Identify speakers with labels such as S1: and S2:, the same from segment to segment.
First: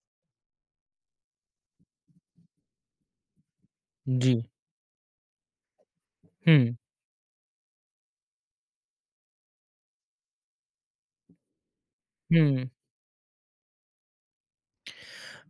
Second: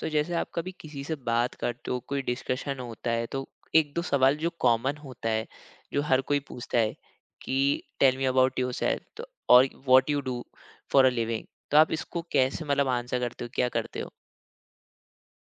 S1: तो जैसे आप कभी किसी से बात करते हो, कोई डिस्कशन होता है तो एक दो सवाल
S2: जी।
S1: जो कॉमन होता है, जो हर कोई
S2: हुँ।
S1: पूछता है कि tell me about yourself, तो और what you do for a living. तो आप इसको कैसे
S2: हुँ।
S1: आंसर करते हो, क्या करते हो?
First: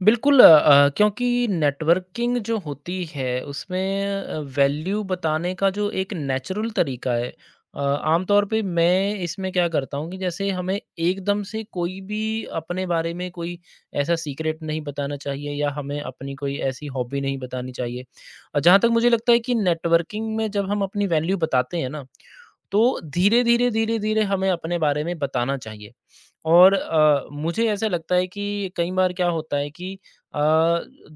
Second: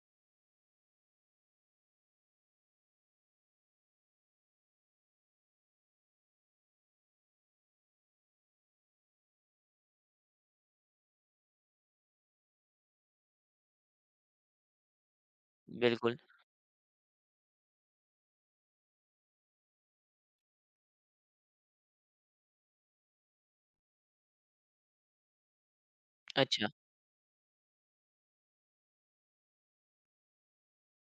S2: बिल्कुल, क्योंकि नेटवर्किंग जो होती है उसमें वैल्यू बताने का जो एक नेचुरल तरीका है, आमतौर पे मैं इसमें क्या करता हूँ कि जैसे हमें एकदम से कोई भी अपने बारे में कोई ऐसा सीक्रेट नहीं बताना चाहिए या हमें
S1: बिल्कुल।
S2: अपनी कोई ऐसी हॉबी नहीं बतानी चाहिए। जहाँ तक मुझे लगता है कि नेटवर्किंग में जब हम अपनी वैल्यू बताते हैं ना, तो धीरे-धीरे, धीरे-धीरे हमें अपने बारे में बताना चाहिए।
S1: अच्छा।
S2: और मुझे ऐसा लगता है कि कई बार क्या होता है कि अ,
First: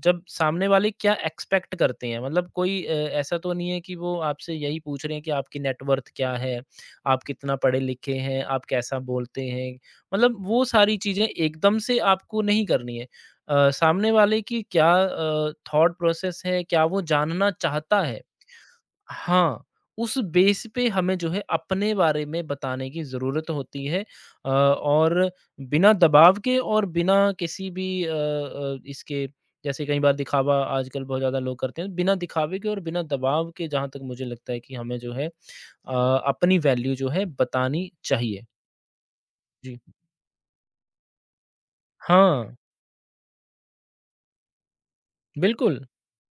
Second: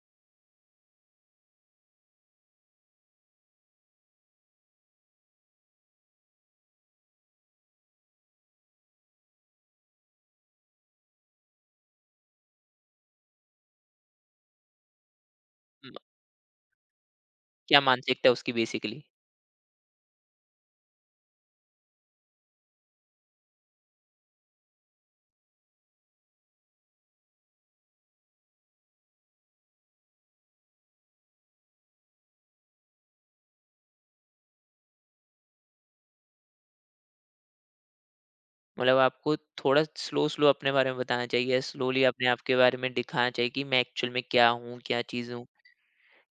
S2: जब सामने वाले क्या एक्सपेक्ट करते हैं, मतलब कोई ऐसा तो नहीं है कि वो आपसे यही पूछ रहे हैं कि आपकी नेटवर्थ क्या है, आप कितना पढ़े लिखे हैं, आप कैसा बोलते हैं, मतलब वो सारी चीज़ें एकदम से आपको नहीं करनी है। सामने वाले की क्या
S1: म-
S2: थॉट प्रोसेस है, क्या वो जानना
S1: क्या
S2: चाहता है?
S1: मानसिकता है उसकी, बेसिकली?
S2: हाँ, उस बेस पे हमें जो है अपने बारे में बताने की ज़रूरत होती है, और बिना दबाव के और बिना किसी भी इसके, जैसे कई बार दिखावा आजकल बहुत ज़्यादा लोग करते हैं, बिना दिखावे के और बिना दबाव के जहाँ तक मुझे लगता है कि हमें जो है अ, अपनी वैल्यू जो है बतानी चाहिए।
S1: आपको
S2: जी।
S1: थोड़ा स्लो स्लो अपने बारे में बताना चाहिए, स्लोली अपने
S2: हाँ,
S1: आपके बारे में दिखाना चाहिए कि मैं एक्चुअल में क्या हूँ, क्या चीज़ हूँ।
S2: बिल्कुल।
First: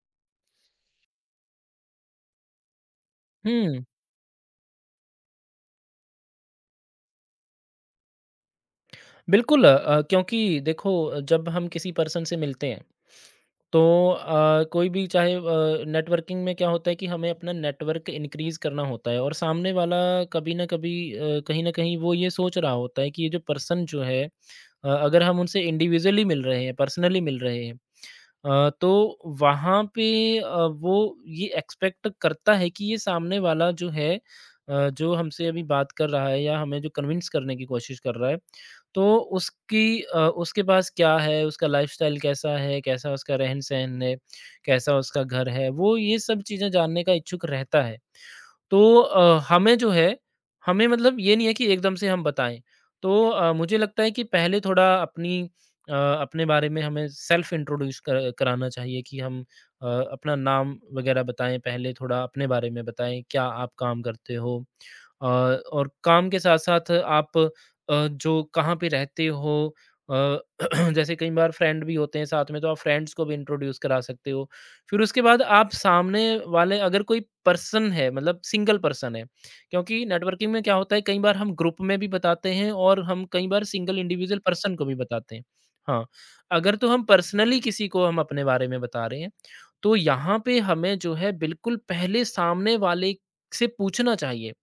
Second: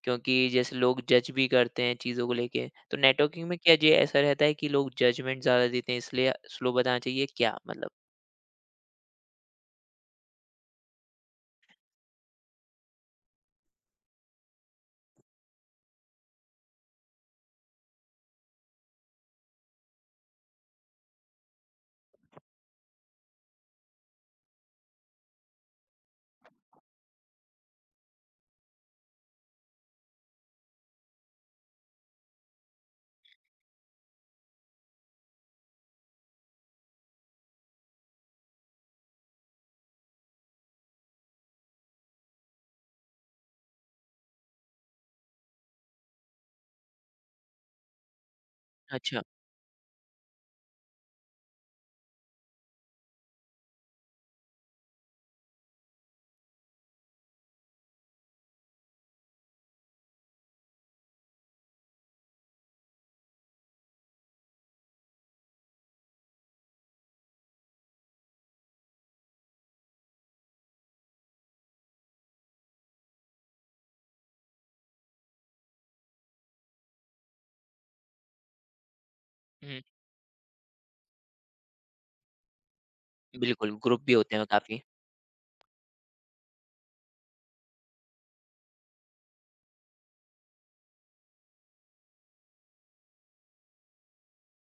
S1: क्योंकि जैसे लोग जज भी करते हैं चीज़ों को लेके, तो नेटवर्किंग में क्या
S2: हुँ।
S1: ये ऐसा रहता है कि लोग जजमेंट ज़्यादा देते हैं, इसलिए स्लो बताना चाहिए क्या, मतलब?
S2: बिल्कुल, क्योंकि देखो, जब हम किसी पर्सन से मिलते हैं तो कोई भी चाहे, नेटवर्किंग में क्या होता है कि हमें अपना नेटवर्क इंक्रीज करना होता है और सामने वाला कभी ना कभी, कहीं ना कहीं वो ये सोच रहा होता है कि ये जो पर्सन जो है, अगर हम उनसे इंडिविजुअली मिल रहे हैं, पर्सनली मिल रहे हैं, तो वहाँ पे वो ये एक्सपेक्ट करता है कि ये सामने वाला जो है, जो हमसे अभी बात कर रहा है या हमें जो कन्विंस करने की कोशिश कर रहा है, तो उसकी उसके पास क्या है, उसका लाइफ़स्टाइल कैसा है, कैसा उसका रहन-सहन है, कैसा उसका घर है, वो ये सब चीज़ें जानने का इच्छुक रहता है। तो
S1: अच्छा।
S2: हमें जो है, हमें मतलब ये नहीं है कि एकदम से हम बताएँ। तो मुझे लगता है कि पहले थोड़ा अपनी अ, अपने बारे में हमें सेल्फ इंट्रोड्यूस कर कराना चाहिए कि हम अ, अपना नाम वग़ैरह बताएँ पहले, थोड़ा अपने बारे में बताएँ, क्या आप काम करते हो? अ, और काम के साथ-साथ आप जो कहाँ पे रहते हो, अ, जैसे कई बार फ्रेंड भी होते हैं साथ में, तो आप फ्रेंड्स को भी इंट्रोड्यूस करा सकते हो। फिर उसके बाद आप सामने वाले, अगर कोई पर्सन है, मतलब सिंगल पर्सन है,
S1: हुँ,
S2: क्योंकि नेटवर्किंग में क्या होता है, कई बार हम ग्रुप में भी बताते हैं और हम कई बार
S1: बिल्कुल
S2: सिंगल
S1: ग्रुप भी होते
S2: इंडिविजुअल
S1: हैं
S2: पर्सन
S1: काफ़ी।
S2: को भी बताते हैं। हाँ, अगर तो हम पर्सनली किसी को हम अपने बारे में बता रहे हैं, तो यहाँ पे हमें जो है बिल्कुल पहले सामने वाले से पूछना चाहिए।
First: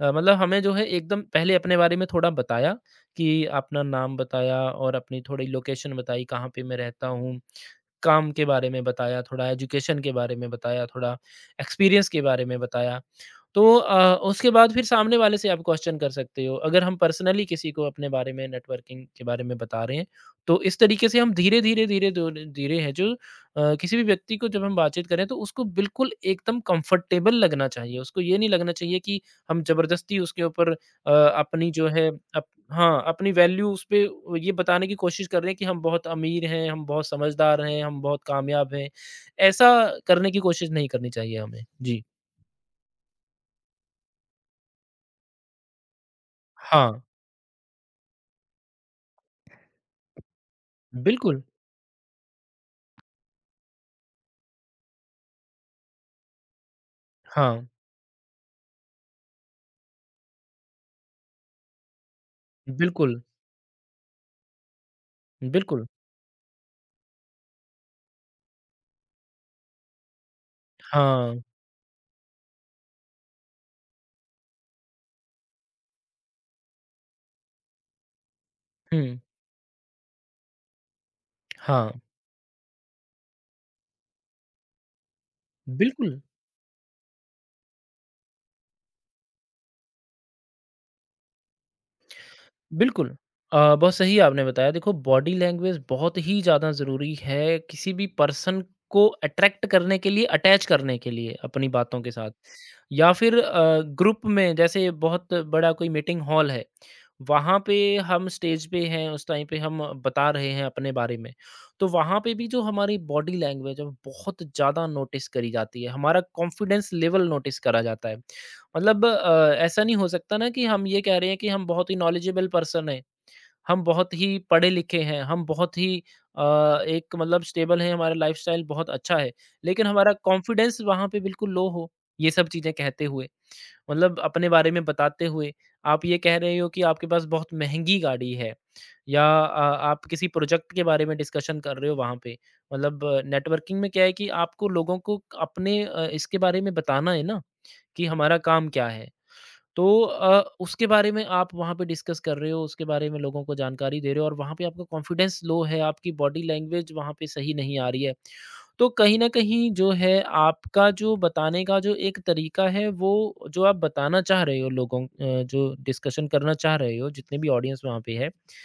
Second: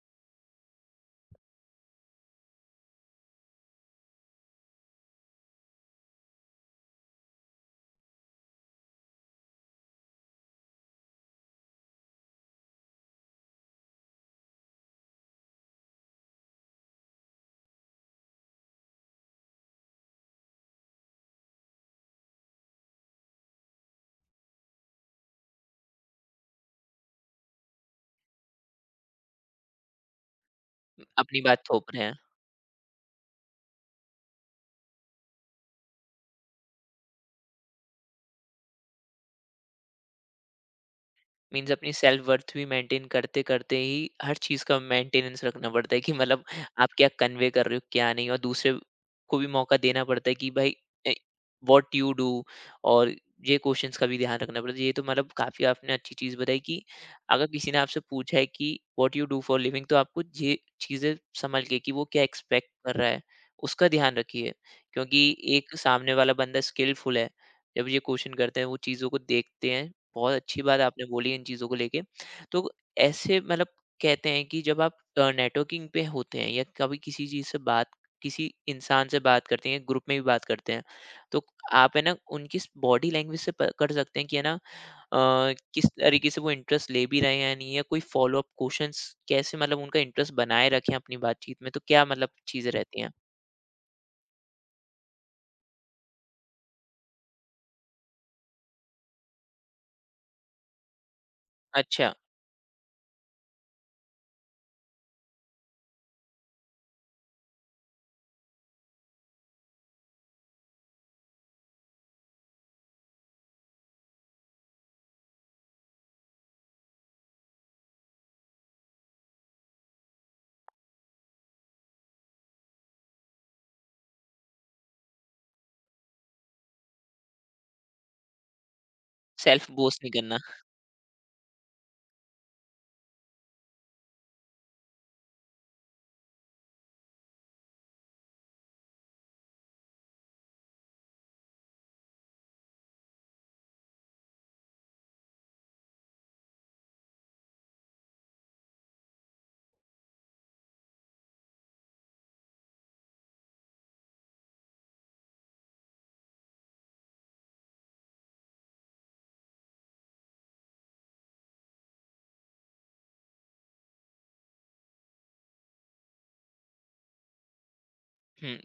S2: मतलब हमें जो है एकदम पहले अपने बारे में थोड़ा बताया कि अपना नाम बताया और अपनी थोड़ी लोकेशन बताई कहाँ पे मैं रहता हूँ। काम के बारे में बताया, थोड़ा एजुकेशन के बारे में बताया, थोड़ा एक्सपीरियंस के बारे में बताया। तो उसके बाद फिर सामने वाले से आप क्वेश्चन कर सकते हो। अगर हम पर्सनली किसी को अपने बारे में नेटवर्किंग के बारे में बता रहे हैं, तो इस तरीके से हम धीरे-धीरे, धीरे दो धीरे धीरे है जो किसी भी व्यक्ति को जब हम बातचीत करें तो उसको बिल्कुल एकदम कंफर्टेबल लगना चाहिए। उसको ये नहीं लगना चाहिए कि हम ज़बरदस्ती उसके ऊपर
S1: अपनी बात
S2: अपनी जो
S1: थोप रहे
S2: है
S1: हैं।
S2: अप हाँ, अपनी वैल्यू उसपे ये बताने की कोशिश कर रहे हैं कि हम बहुत अमीर हैं, हम बहुत समझदार हैं, हम बहुत कामयाब हैं। ऐसा करने की कोशिश नहीं करनी चाहिए हमें।
S1: मीन्स अपनी
S2: जी।
S1: सेल्फ वर्थ भी मेंटेन करते करते ही हर चीज़ का मेंटेनेंस रखना पड़ता है कि मतलब आप
S2: हाँ,
S1: क्या कन्वे कर रहे हो क्या नहीं, और दूसरे को भी मौका देना पड़ता है कि भाई
S2: बिल्कुल।
S1: व्हाट यू डू, और ये क्वेश्चंस का भी ध्यान रखना पड़ता है। ये तो मतलब काफ़ी आपने अच्छी चीज़ बताई कि अगर
S2: हाँ,
S1: किसी ने आपसे पूछा है कि what you do for living, तो आपको ये चीज़ें संभल के कि वो क्या एक्सपेक्ट कर रहा है,
S2: बिल्कुल,
S1: उसका ध्यान रखिए। क्योंकि एक
S2: बिल्कुल।
S1: सामने वाला बंदा स्किलफुल है, जब ये क्वेश्चन करते हैं वो चीज़ों को देखते हैं। बहुत अच्छी बात आपने बोली
S2: हाँ।
S1: इन चीज़ों को लेके। तो ऐसे मतलब कहते हैं कि जब आप नेटवर्किंग पे होते हैं या कभी किसी इंसान से
S2: हुँ।
S1: बात करते हैं, ग्रुप में भी बात करते हैं, तो
S2: हाँ,
S1: आप है ना उनकी स बॉडी लैंग्वेज से पकड़ सकते हैं कि है ना किस
S2: बिल्कुल।
S1: तरीके से वो इंटरेस्ट ले भी रहे हैं या नहीं, या कोई फ़ॉलो अप क्वेश्चन्स कैसे मतलब उनका इंटरेस्ट बनाए रखें अपनी बातचीत में, तो क्या मतलब चीज़ें रहती हैं?
S2: बिल्कुल। बहुत सही आपने बताया। देखो, बॉडी लैंग्वेज बहुत ही ज़्यादा ज़रूरी है किसी भी पर्सन को अट्रैक्ट करने के लिए, अटैच करने के लिए अपनी बातों के
S1: अच्छा,
S2: साथ। या फिर ग्रुप में, जैसे बहुत बड़ा कोई मीटिंग हॉल है, वहाँ पे हम स्टेज पे हैं, उस टाइम पे हम बता रहे हैं अपने बारे में। तो वहाँ पे भी जो हमारी बॉडी लैंग्वेज है वो बहुत ज़्यादा नोटिस करी जाती है, हमारा कॉन्फिडेंस लेवल नोटिस करा जाता है। मतलब ऐसा नहीं हो सकता ना कि हम ये कह रहे हैं कि हम बहुत ही नॉलेजेबल पर्सन हैं, हम बहुत ही पढ़े-लिखे हैं, हम बहुत ही अ, एक मतलब स्टेबल हैं, हमारा लाइफ़स्टाइल बहुत अच्छा है,
S1: सेल्फ
S2: लेकिन
S1: बोस्ट नहीं
S2: हमारा
S1: करना।
S2: कॉन्फिडेंस वहाँ पे बिल्कुल लो हो, ये सब चीज़ें कहते हुए। मतलब अपने बारे में बताते हुए आप ये कह रहे हो कि आपके पास बहुत महँगी गाड़ी है, या आप किसी प्रोजेक्ट के बारे में डिस्कशन कर रहे हो वहाँ पे। मतलब नेटवर्किंग में क्या है कि आपको लोगों को अपने इसके बारे में बताना है ना कि हमारा काम क्या है? तो उसके बारे में आप वहाँ पे डिस्कस कर रहे हो, उसके बारे में लोगों को जानकारी दे रहे हो और वहाँ पे आपका कॉन्फिडेंस लो है, आपकी बॉडी लैंग्वेज वहाँ पे सही नहीं आ रही है। तो कहीं न कहीं जो है आपका जो बताने का जो एक तरीका है, वो जो आप बताना चाह रहे हो लोगों, जो डिस्कशन करना चाह रहे हो, जितने भी ऑडियंस वहाँ पे है,
S1: हुँ,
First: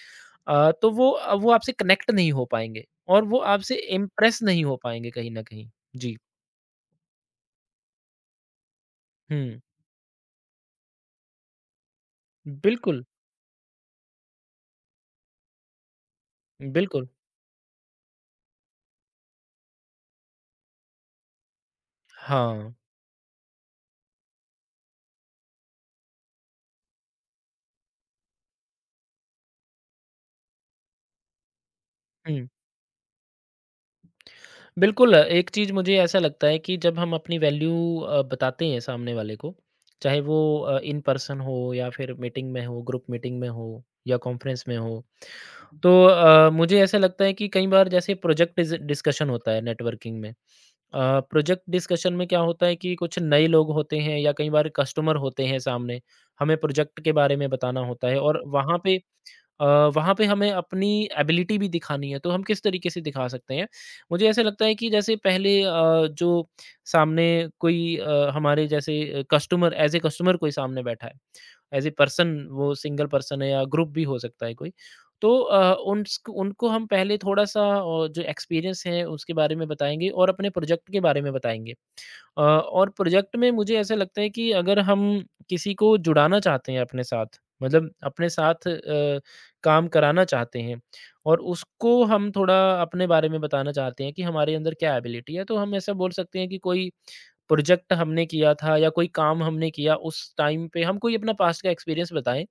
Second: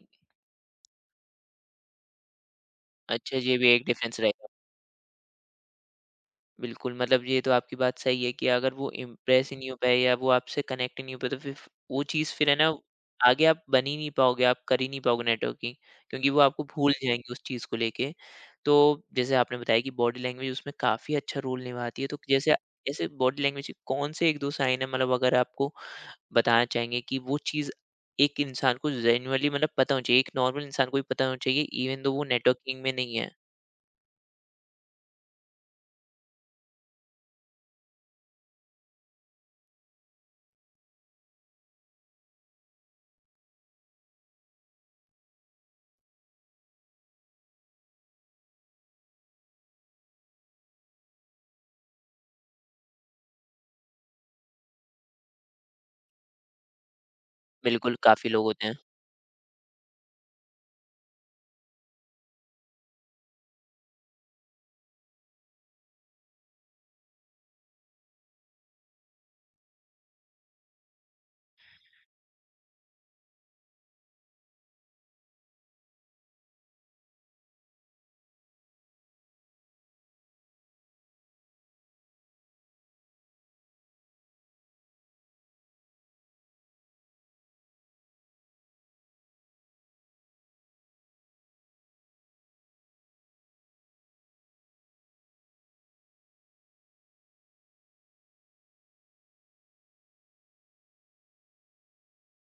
S2: तो वो आपसे कनेक्ट नहीं हो पाएँगे और
S1: अच्छा
S2: वो
S1: ये भी
S2: आपसे
S1: एक डिफरेंस
S2: इम्प्रेस
S1: रहेगा।
S2: नहीं हो पाएँगे कहीं न कहीं। जी।
S1: बिल्कुल, मतलब ये तो आपकी बात सही है कि अगर वो इम्प्रेस ही
S2: हुँ।
S1: नहीं हो पाए या वो आपसे कनेक्ट ही नहीं हो पाए, तो फिर वो चीज़ फिर है ना,
S2: बिल्कुल,
S1: आगे आप बन ही नहीं पाओगे, आप कर ही नहीं पाओगे नेटवर्किंग, क्योंकि वो आपको भूल
S2: बिल्कुल।
S1: जाएँगे उस चीज़ को लेके। तो जैसे आपने बताया कि बॉडी लैंग्वेज उसमें काफ़ी अच्छा रोल निभाती है, तो जैसे
S2: हाँ।
S1: ऐसे बॉडी लैंग्वेज के कौन से 1, 2 साइन है, मतलब अगर आपको बताना चाहेंगे कि वो चीज़ एक इंसान को जेनुइनली मतलब पता होना चाहिए, एक नॉर्मल इंसान को भी पता होना चाहिए इवन दो वो
S2: हुँ।
S1: नेटवर्किंग में नहीं है?
S2: बिल्कुल, एक चीज़ मुझे ऐसा लगता है कि जब हम अपनी वैल्यू बताते हैं सामने वाले को, चाहे वो इन पर्सन हो या फिर मीटिंग में हो, ग्रुप मीटिंग में हो या कॉन्फ्रेंस में हो, तो मुझे ऐसा लगता है कि कई बार जैसे प्रोजेक्ट डिस्कशन होता है नेटवर्किंग में। प्रोजेक्ट डिस्कशन में क्या होता है कि कुछ नए लोग होते हैं या कई बार कस्टमर होते हैं सामने, हमें प्रोजेक्ट के बारे में बताना
S1: बिल्कुल,
S2: होता है
S1: काफ़ी
S2: और
S1: लोग होते हैं।
S2: वहाँ पे अ, हमें अपनी एबिलिटी भी दिखानी है, तो हम किस तरीके से दिखा सकते हैं? मुझे ऐसा लगता है कि जैसे पहले जो सामने कोई हमारे जैसे कस्टमर, एज़ ए कस्टमर कोई सामने बैठा है, एज़ ए पर्सन, वो सिंगल पर्सन है या ग्रुप भी हो सकता है कोई, तो अ, उन्स्क उनको हम पहले थोड़ा-सा जो एक्सपीरियंस है उसके बारे में बताएँगे और अपने प्रोजेक्ट के बारे में बताएँगे। और प्रोजेक्ट में मुझे ऐसा लगता है कि अगर हम किसी को जुड़ाना चाहते हैं अपने साथ, मतलब अपने साथ काम कराना चाहते हैं और उसको हम थोड़ा अपने बारे में बताना चाहते हैं कि हमारे अंदर क्या एबिलिटी है, तो हम ऐसा बोल सकते हैं कि कोई प्रोजेक्ट हमने किया था या कोई काम हमने किया, उस टाइम पे हम कोई अपना पास्ट का एक्सपीरियंस बताएं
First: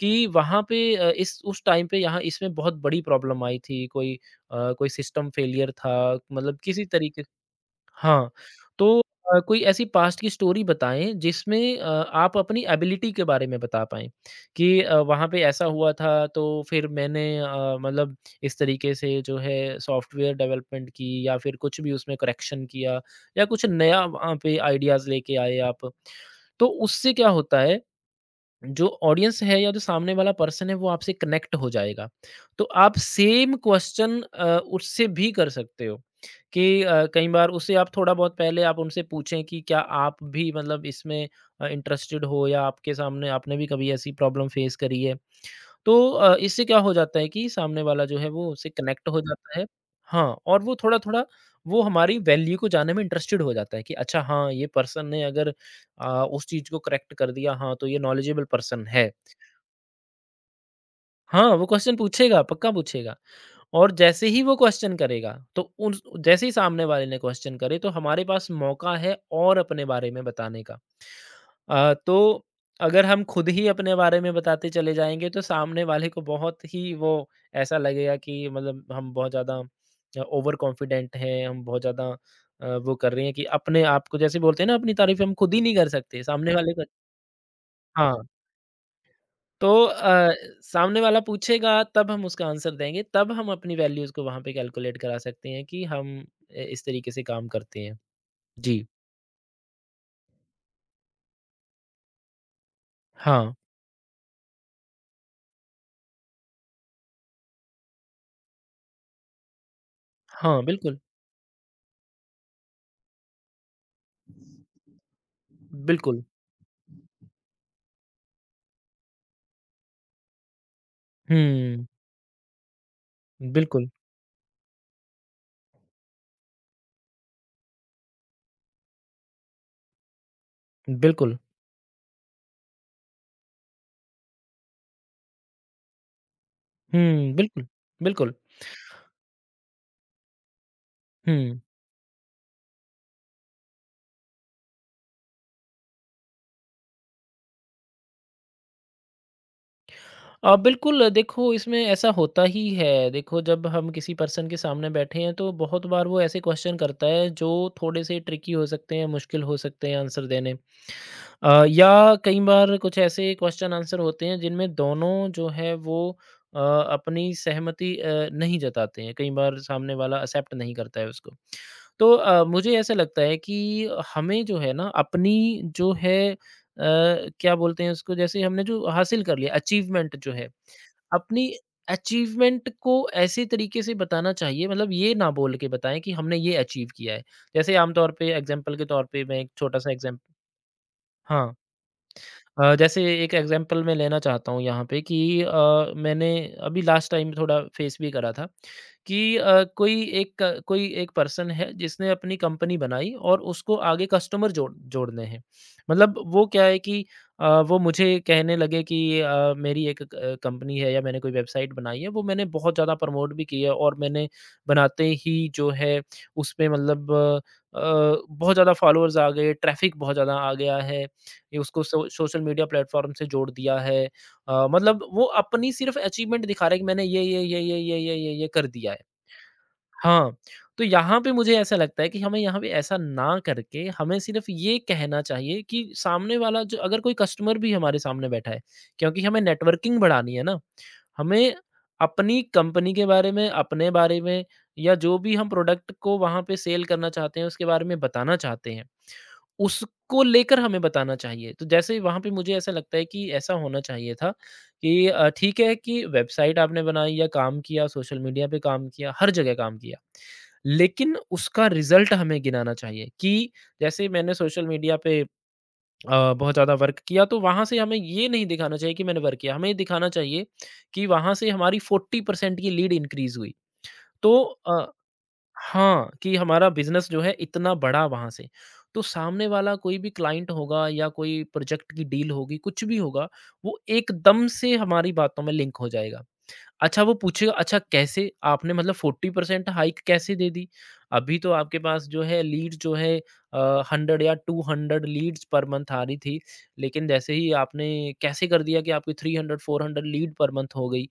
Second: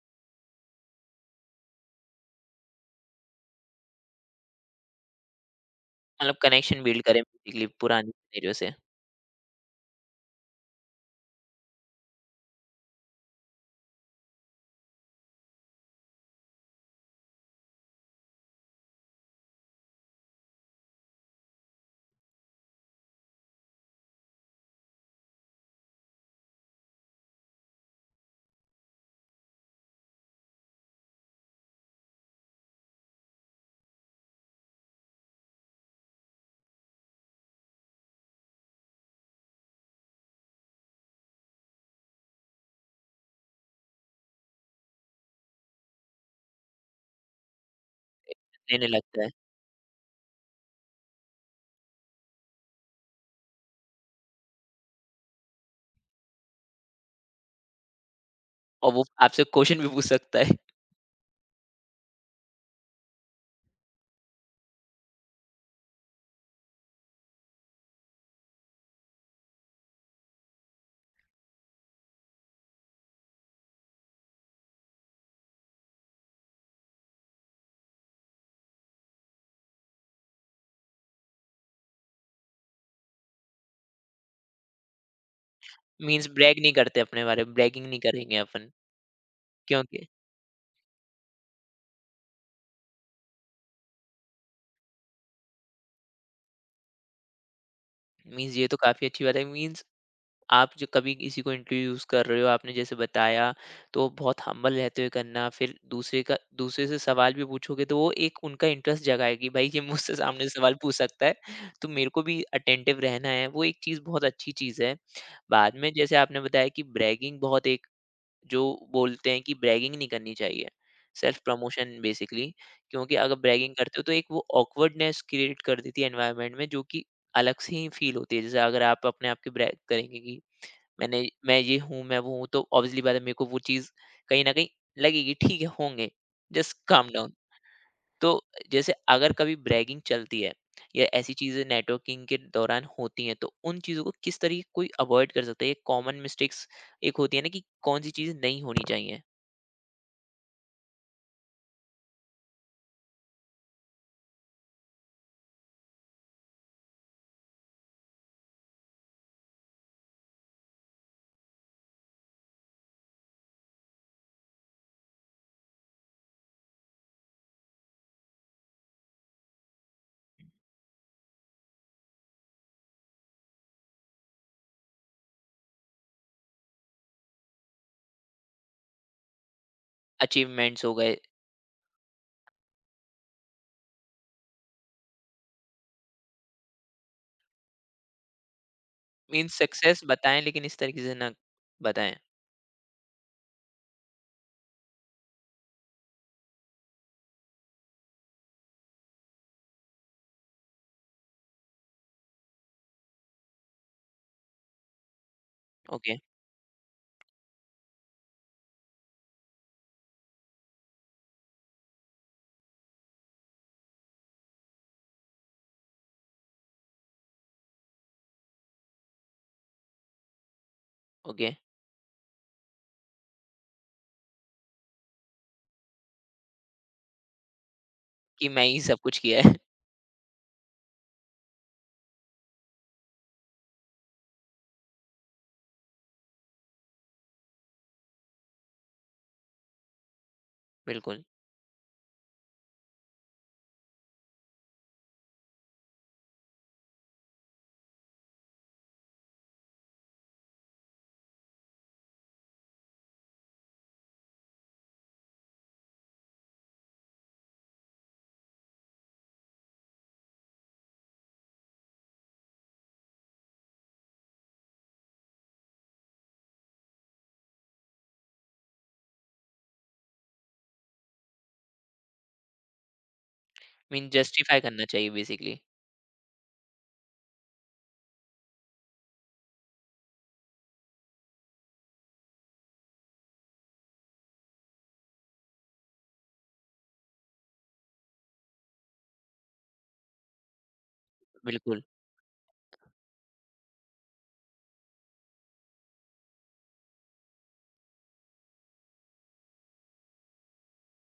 S2: कि वहाँ पे अ, इस उस टाइम पे यहाँ इसमें बहुत बड़ी प्रॉब्लम आई थी कोई, कोई सिस्टम फेलियर था,
S1: मतलब
S2: मतलब
S1: कनेक्शन
S2: किसी
S1: बिल्ड करें
S2: तरीके,
S1: बेसिकली पुरानी
S2: हाँ,
S1: सिनेरियो से,
S2: तो कोई ऐसी पास्ट की स्टोरी बताएँ जिसमें आप अपनी एबिलिटी के बारे में बता पाएँ कि वहाँ पे ऐसा हुआ था, तो फिर मैंने मतलब इस तरीके से जो है सॉफ्टवेयर डेवलपमेंट की या फिर कुछ भी उसमें करेक्शन किया या कुछ नया वहाँ पे आइडियाज़ लेके आए आप। तो उससे क्या होता है, जो ऑडियंस है या जो सामने वाला पर्सन है वो आपसे कनेक्ट हो जाएगा। तो आप सेम क्वेश्चन उससे भी कर सकते हो कि कई बार उससे आप थोड़ा बहुत पहले आप उनसे पूछें कि क्या आप भी मतलब इसमें इंटरेस्टेड हो या आपके सामने आपने भी कभी ऐसी प्रॉब्लम फेस करी है? इससे क्या हो जाता है कि सामने वाला जो है वो उससे
S1: लेने
S2: कनेक्ट हो
S1: लगता है
S2: जाता है। हाँ, और वो थोड़ा-थोड़ा वो हमारी वैल्यू को जानने में इंटरेस्टेड हो जाता है कि अच्छा हाँ, ये पर्सन ने अगर उस चीज़ को करेक्ट कर दिया हाँ, तो ये नॉलेजेबल पर्सन
S1: और वो
S2: है।
S1: आपसे क्वेश्चन भी पूछ सकता है।
S2: हाँ, वो क्वेश्चन पूछेगा, पक्का पूछेगा और जैसे ही वो क्वेश्चन करेगा तो उन जैसे ही सामने वाले ने क्वेश्चन करे तो हमारे पास मौका है और अपने बारे में बताने का। अ, तो अगर हम खुद ही अपने बारे में बताते चले जाएँगे तो सामने वाले को बहुत ही वो ऐसा लगेगा कि मतलब हम बहुत ज़्यादा ओवर कॉन्फिडेंट हैं, हम बहुत ज़्यादा वो कर रहे हैं कि अपने आप को जैसे बोलते हैं ना अपनी तारीफ़ हम खुद ही नहीं कर सकते,
S1: मीन्स
S2: सामने
S1: ब्रैग नहीं
S2: वाले को
S1: करते अपने बारे में, ब्रैगिंग नहीं
S2: हाँ,
S1: करेंगे अपन
S2: तो
S1: क्योंकि
S2: अ, सामने वाला पूछेगा तब हम उसका आंसर देंगे, तब हम अपनी वैल्यूज़ को वहाँ पे कैलकुलेट करा सकते हैं कि हम ए इस तरीके से काम करते हैं।
S1: मीन्स ये तो
S2: जी।
S1: काफ़ी अच्छी बात है। मीन्स आप जो कभी किसी को इंट्रोड्यूस कर रहे हो, आपने जैसे बताया,
S2: हाँ,
S1: तो बहुत हम्बल रहते हुए करना, फिर दूसरे का दूसरे से सवाल भी पूछोगे तो वो एक उनका इंटरेस्ट जगाएगी, भाई ये मुझसे सामने से
S2: हाँ,
S1: सवाल पूछ
S2: बिल्कुल,
S1: सकता है, तो मेरे को भी अटेंटिव रहना है, वो एक चीज़ बहुत अच्छी चीज़ है। बाद में जैसे
S2: बिल्कुल।
S1: आपने बताया कि ब्रैगिंग बहुत एक जो बोलते हैं कि ब्रैगिंग नहीं करनी चाहिए, सेल्फ
S2: हुँ,
S1: प्रमोशन बेसिकली, क्योंकि अगर ब्रैगिंग
S2: बिल्कुल,
S1: करते हो तो एक वो ऑकवर्डनेस क्रिएट कर देती है एनवायरनमेंट में, जो कि अलग से ही फील होती है। जैसे अगर आप अपने आप की ब्रैग करेंगे कि मैंने
S2: बिल्कुल।
S1: मैं ये हूँ, मैं वो हूँ, तो ऑब्वियसली बात है मेरे को वो चीज़ कहीं ना कहीं लगेगी। ठीक है, होंगे, जस्ट काम डाउन।
S2: हुँ, बिल्कुल,
S1: तो
S2: बिल्कुल।
S1: जैसे अगर कभी ब्रैगिंग चलती है या ऐसी
S2: हुँ।
S1: चीज़ें नेटवर्किंग के दौरान होती हैं, तो उन चीज़ों को किस तरीके कोई अवॉइड कर सकता है, ये कॉमन मिस्टेक्स एक होती है ना कि कौन सी चीज़ नहीं होनी चाहिए?
S2: बिल्कुल देखो इसमें ऐसा होता ही है। देखो जब हम किसी पर्सन के सामने बैठे हैं तो बहुत बार वो ऐसे क्वेश्चन करता है जो थोड़े से ट्रिकी हो सकते हैं, मुश्किल हो सकते हैं आंसर देने। या कई बार कुछ ऐसे क्वेश्चन आंसर होते हैं जिनमें दोनों जो है वो अपनी सहमति नहीं जताते हैं। कई बार सामने वाला एक्सेप्ट नहीं करता है उसको। मुझे ऐसा लगता है कि हमें जो है ना अपनी जो है क्या बोलते हैं उसको जैसे हमने जो हासिल कर लिया अचीवमेंट जो है,
S1: अचीवमेंट्स हो गए।
S2: अपनी अचीवमेंट को ऐसे तरीके से बताना चाहिए मतलब ये ना बोल के बताएँ कि हमने ये अचीव किया है। जैसे आम तौर पे एग्ज़ाम्पल के तौर पे मैं एक
S1: मीन्स
S2: छोटा-सा
S1: सक्सेस
S2: एग्ज़ाम्प
S1: बताएं लेकिन इस तरीके से ना
S2: हाँ।
S1: बताएं।
S2: जैसे एक एग्जांपल मैं लेना चाहता हूँ यहाँ पे कि मैंने अभी लास्ट टाइम थोड़ा फेस भी करा था कि कोई एक पर्सन है जिसने अपनी कंपनी बनाई और उसको आगे कस्टमर जोड़ने हैं
S1: ओके।
S2: मतलब वो क्या है कि वो मुझे कहने लगे कि मेरी एक कंपनी है या मैंने कोई वेबसाइट बनाई है वो मैंने बहुत ज़्यादा प्रमोट भी की है और मैंने बनाते ही जो है उस पे मतलब बहुत ज़्यादा फॉलोअर्स आ गए ट्रैफिक बहुत ज़्यादा आ गया है
S1: ओके,
S2: कि उसको सोशल मीडिया प्लेटफ़ॉर्म से जोड़ दिया है। मतलब वो अपनी सिर्फ़ अचीवमेंट दिखा रहा है कि मैंने ये
S1: कि मैं
S2: कर
S1: ही
S2: दिया
S1: सब
S2: है।
S1: कुछ किया है।
S2: हाँ, तो यहाँ पे मुझे ऐसा लगता है कि हमें यहाँ पे ऐसा ना करके हमें सिर्फ़ ये कहना चाहिए कि सामने वाला जो अगर कोई कस्टमर भी हमारे सामने बैठा है, क्योंकि हमें नेटवर्किंग बढ़ानी है ना,
S1: बिल्कुल।
S2: हमें अपनी कंपनी के बारे में, अपने बारे में या जो भी हम प्रोडक्ट को वहाँ पे सेल करना चाहते हैं उसके बारे में बताना चाहते हैं। उसको लेकर हमें बताना चाहिए। तो जैसे वहाँ पे मुझे ऐसा लगता है कि ऐसा होना चाहिए था कि ठीक है कि वेबसाइट आपने बनाई या काम किया, सोशल मीडिया पे काम किया, हर जगह काम किया। लेकिन उसका रिज़ल्ट हमें गिनाना चाहिए कि जैसे मैंने सोशल मीडिया पे बहुत ज़्यादा वर्क किया तो वहाँ से हमें ये नहीं दिखाना चाहिए कि मैंने वर्क किया। हमें ये दिखाना चाहिए कि वहाँ से हमारी 40% की लीड इंक्रीज़ हुई।
S1: मीन
S2: तो
S1: जस्टिफाई
S2: अ
S1: करना चाहिए बेसिकली।
S2: हाँ, कि हमारा बिज़नेस जो है इतना बढ़ा वहाँ से। तो सामने वाला कोई भी क्लाइंट होगा या कोई प्रोजेक्ट की डील होगी, कुछ भी होगा, वो एकदम से हमारी बातों में लिंक हो जाएगा। अच्छा वो पूछेगा अच्छा कैसे आपने मतलब 40% हाइक कैसे दे दी? अभी तो आपके
S1: बिल्कुल।
S2: पास जो है लीड जो है 100 या 200 लीड्स पर मंथ आ रही थी। लेकिन जैसे ही आपने कैसे कर दिया कि आपकी 300-400 लीड पर मंथ हो गई?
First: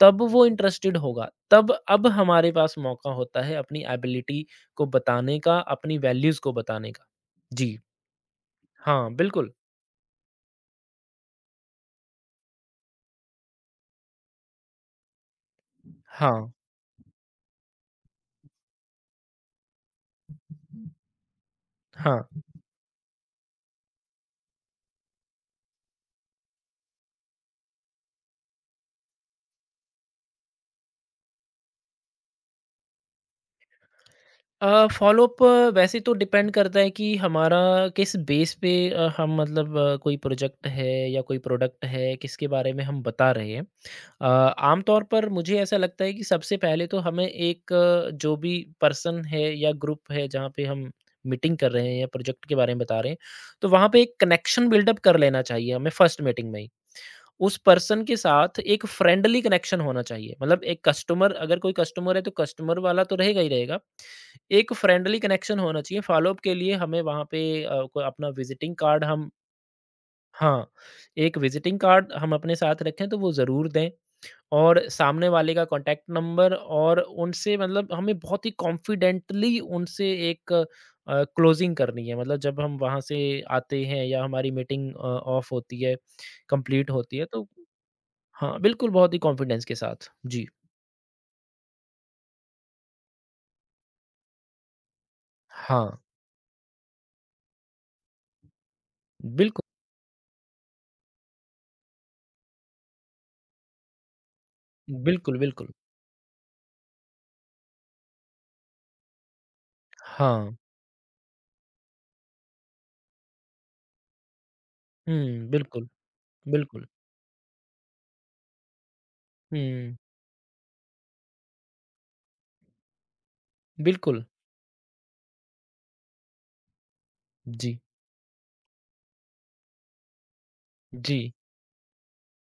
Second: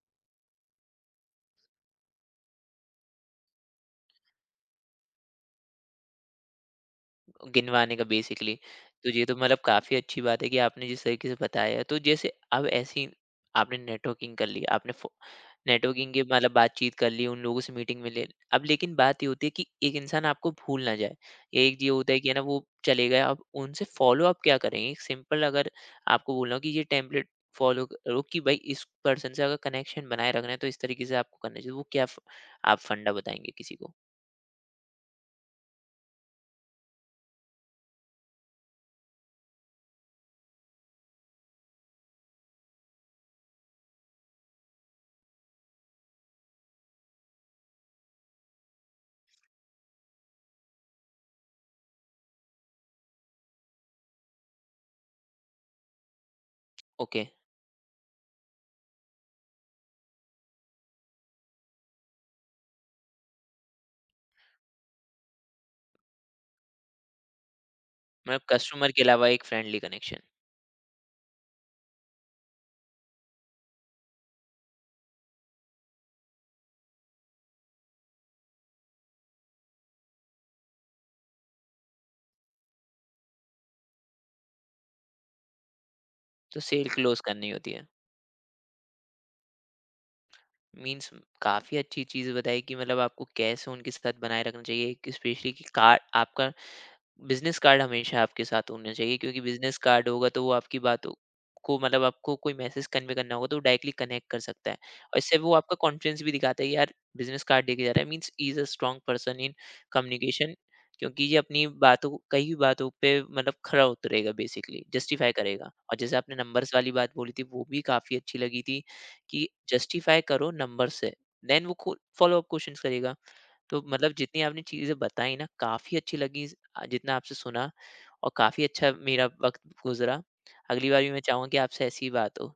S2: तब वो इंटरेस्टेड होगा। तब अब हमारे पास मौका होता है अपनी एबिलिटी को बताने का, अपनी वैल्यूज़ को बताने का। जी।
S1: गिनवाने का बेसिकली।
S2: हाँ,
S1: तो ये तो
S2: बिल्कुल।
S1: मतलब काफ़ी अच्छी बात है कि आपने जिस तरीके से बताया है। तो जैसे अब ऐसी आपने नेटवर्किंग कर ली, आपने फ़ो नेटवर्किंग के
S2: हाँ।
S1: मतलब बातचीत कर ली, उन लोगों से मीटिंग में ले, अब लेकिन बात ये होती है कि एक इंसान आपको भूल ना जाए। एक ये होता है
S2: हाँ।
S1: कि है ना वो चले गए, अब उनसे फ़ॉलो-अप क्या करेंगे? एक सिंपल अगर आपको बोलना हो कि ये टेम्पलेट फ़ॉलो करो कि भाई इस पर्सन से अगर कनेक्शन बनाए रखना है तो इस तरीके से आपको करना चाहिए। वो क्या फ आप फंडा बताएँगे किसी को?
S2: फ़ॉलोअप वैसे तो डिपेंड करता है कि हमारा किस बेस पे हम मतलब कोई प्रोजेक्ट है या कोई प्रोडक्ट है, किसके बारे में हम बता रहे हैं। आम तौर पर मुझे ऐसा लगता है कि सबसे पहले तो हमें एक जो भी पर्सन है या ग्रुप है जहाँ पे हम मीटिंग कर रहे हैं या प्रोजेक्ट के बारे में बता रहे हैं, तो वहाँ पे एक कनेक्शन बिल्डअप कर लेना चाहिए हमें फर्स्ट मीटिंग में ही।
S1: ओके,
S2: उस पर्सन के साथ एक फ्रेंडली कनेक्शन होना चाहिए मतलब एक कस्टमर अगर कोई कस्टमर है तो कस्टमर वाला तो रहेगा ही रहेगा एक फ्रेंडली कनेक्शन होना चाहिए फॉलोअप के लिए हमें वहाँ पे कोई अपना
S1: मतलब
S2: विजिटिंग
S1: कस्टमर के
S2: कार्ड
S1: अलावा
S2: हम
S1: एक फ्रेंडली कनेक्शन।
S2: हाँ एक विजिटिंग कार्ड हम अपने साथ रखें तो वो ज़रूर दें और सामने वाले का कॉन्टैक्ट नंबर और उनसे मतलब हमें बहुत ही कॉन्फिडेंटली उनसे एक क्लोजिंग करनी है मतलब जब हम वहाँ से आते हैं या हमारी मीटिंग ऑफ होती है
S1: तो सेल
S2: कंप्लीट होती
S1: क्लोज
S2: है तो
S1: करनी होती है।
S2: हाँ, बिल्कुल, बहुत ही कॉन्फिडेंस के साथ। जी।
S1: मीन्स काफ़ी अच्छी चीज़ बताई कि मतलब आपको कैसे उनके साथ बनाए रखना चाहिए एक, स्पेशली कि
S2: हाँ,
S1: कार आपका बिज़नेस कार्ड हमेशा आपके साथ होना चाहिए, क्योंकि
S2: बिल्कुल,
S1: बिज़नेस कार्ड होगा तो वो आपकी बातों को मतलब आपको कोई मैसेज कन्वे करना होगा तो डायरेक्टली कनेक्ट कर सकता है। और इससे
S2: बिल्कुल,
S1: वो
S2: बिल्कुल।
S1: आपका कॉन्फिडेंस भी दिखाता है कि यार बिज़नेस कार्ड लेके जा रहा है, means he is a strong person in communication,
S2: हाँ।
S1: क्योंकि ये अपनी बातों को कई भी बातों पे मतलब खरा उतरेगा, बेसिकली जस्टिफाई
S2: हुँ,
S1: करेगा।
S2: बिल्कुल,
S1: और जैसे आपने नंबर्स
S2: बिल्कुल।
S1: वाली बात बोली थी वो भी काफ़ी अच्छी लगी थी कि
S2: हुँ,
S1: जस्टिफाई करो नंबर से, देन वो फॉलो अप क्वेश्चंस करेगा। तो मतलब
S2: बिल्कुल।
S1: जितनी आपने चीज़ें बताई ना काफ़ी अच्छी लगी, जितना आपसे सुना,
S2: जी,
S1: और काफ़ी अच्छा मेरा वक्त गुजरा। अगली बार भी
S2: जी।
S1: मैं चाहूँगा कि आपसे ऐसी ही बात हो।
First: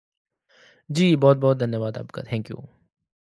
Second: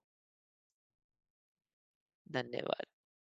S2: जी, बहुत-बहुत धन्यवाद आपका। Thank you.
S1: धन्यवाद।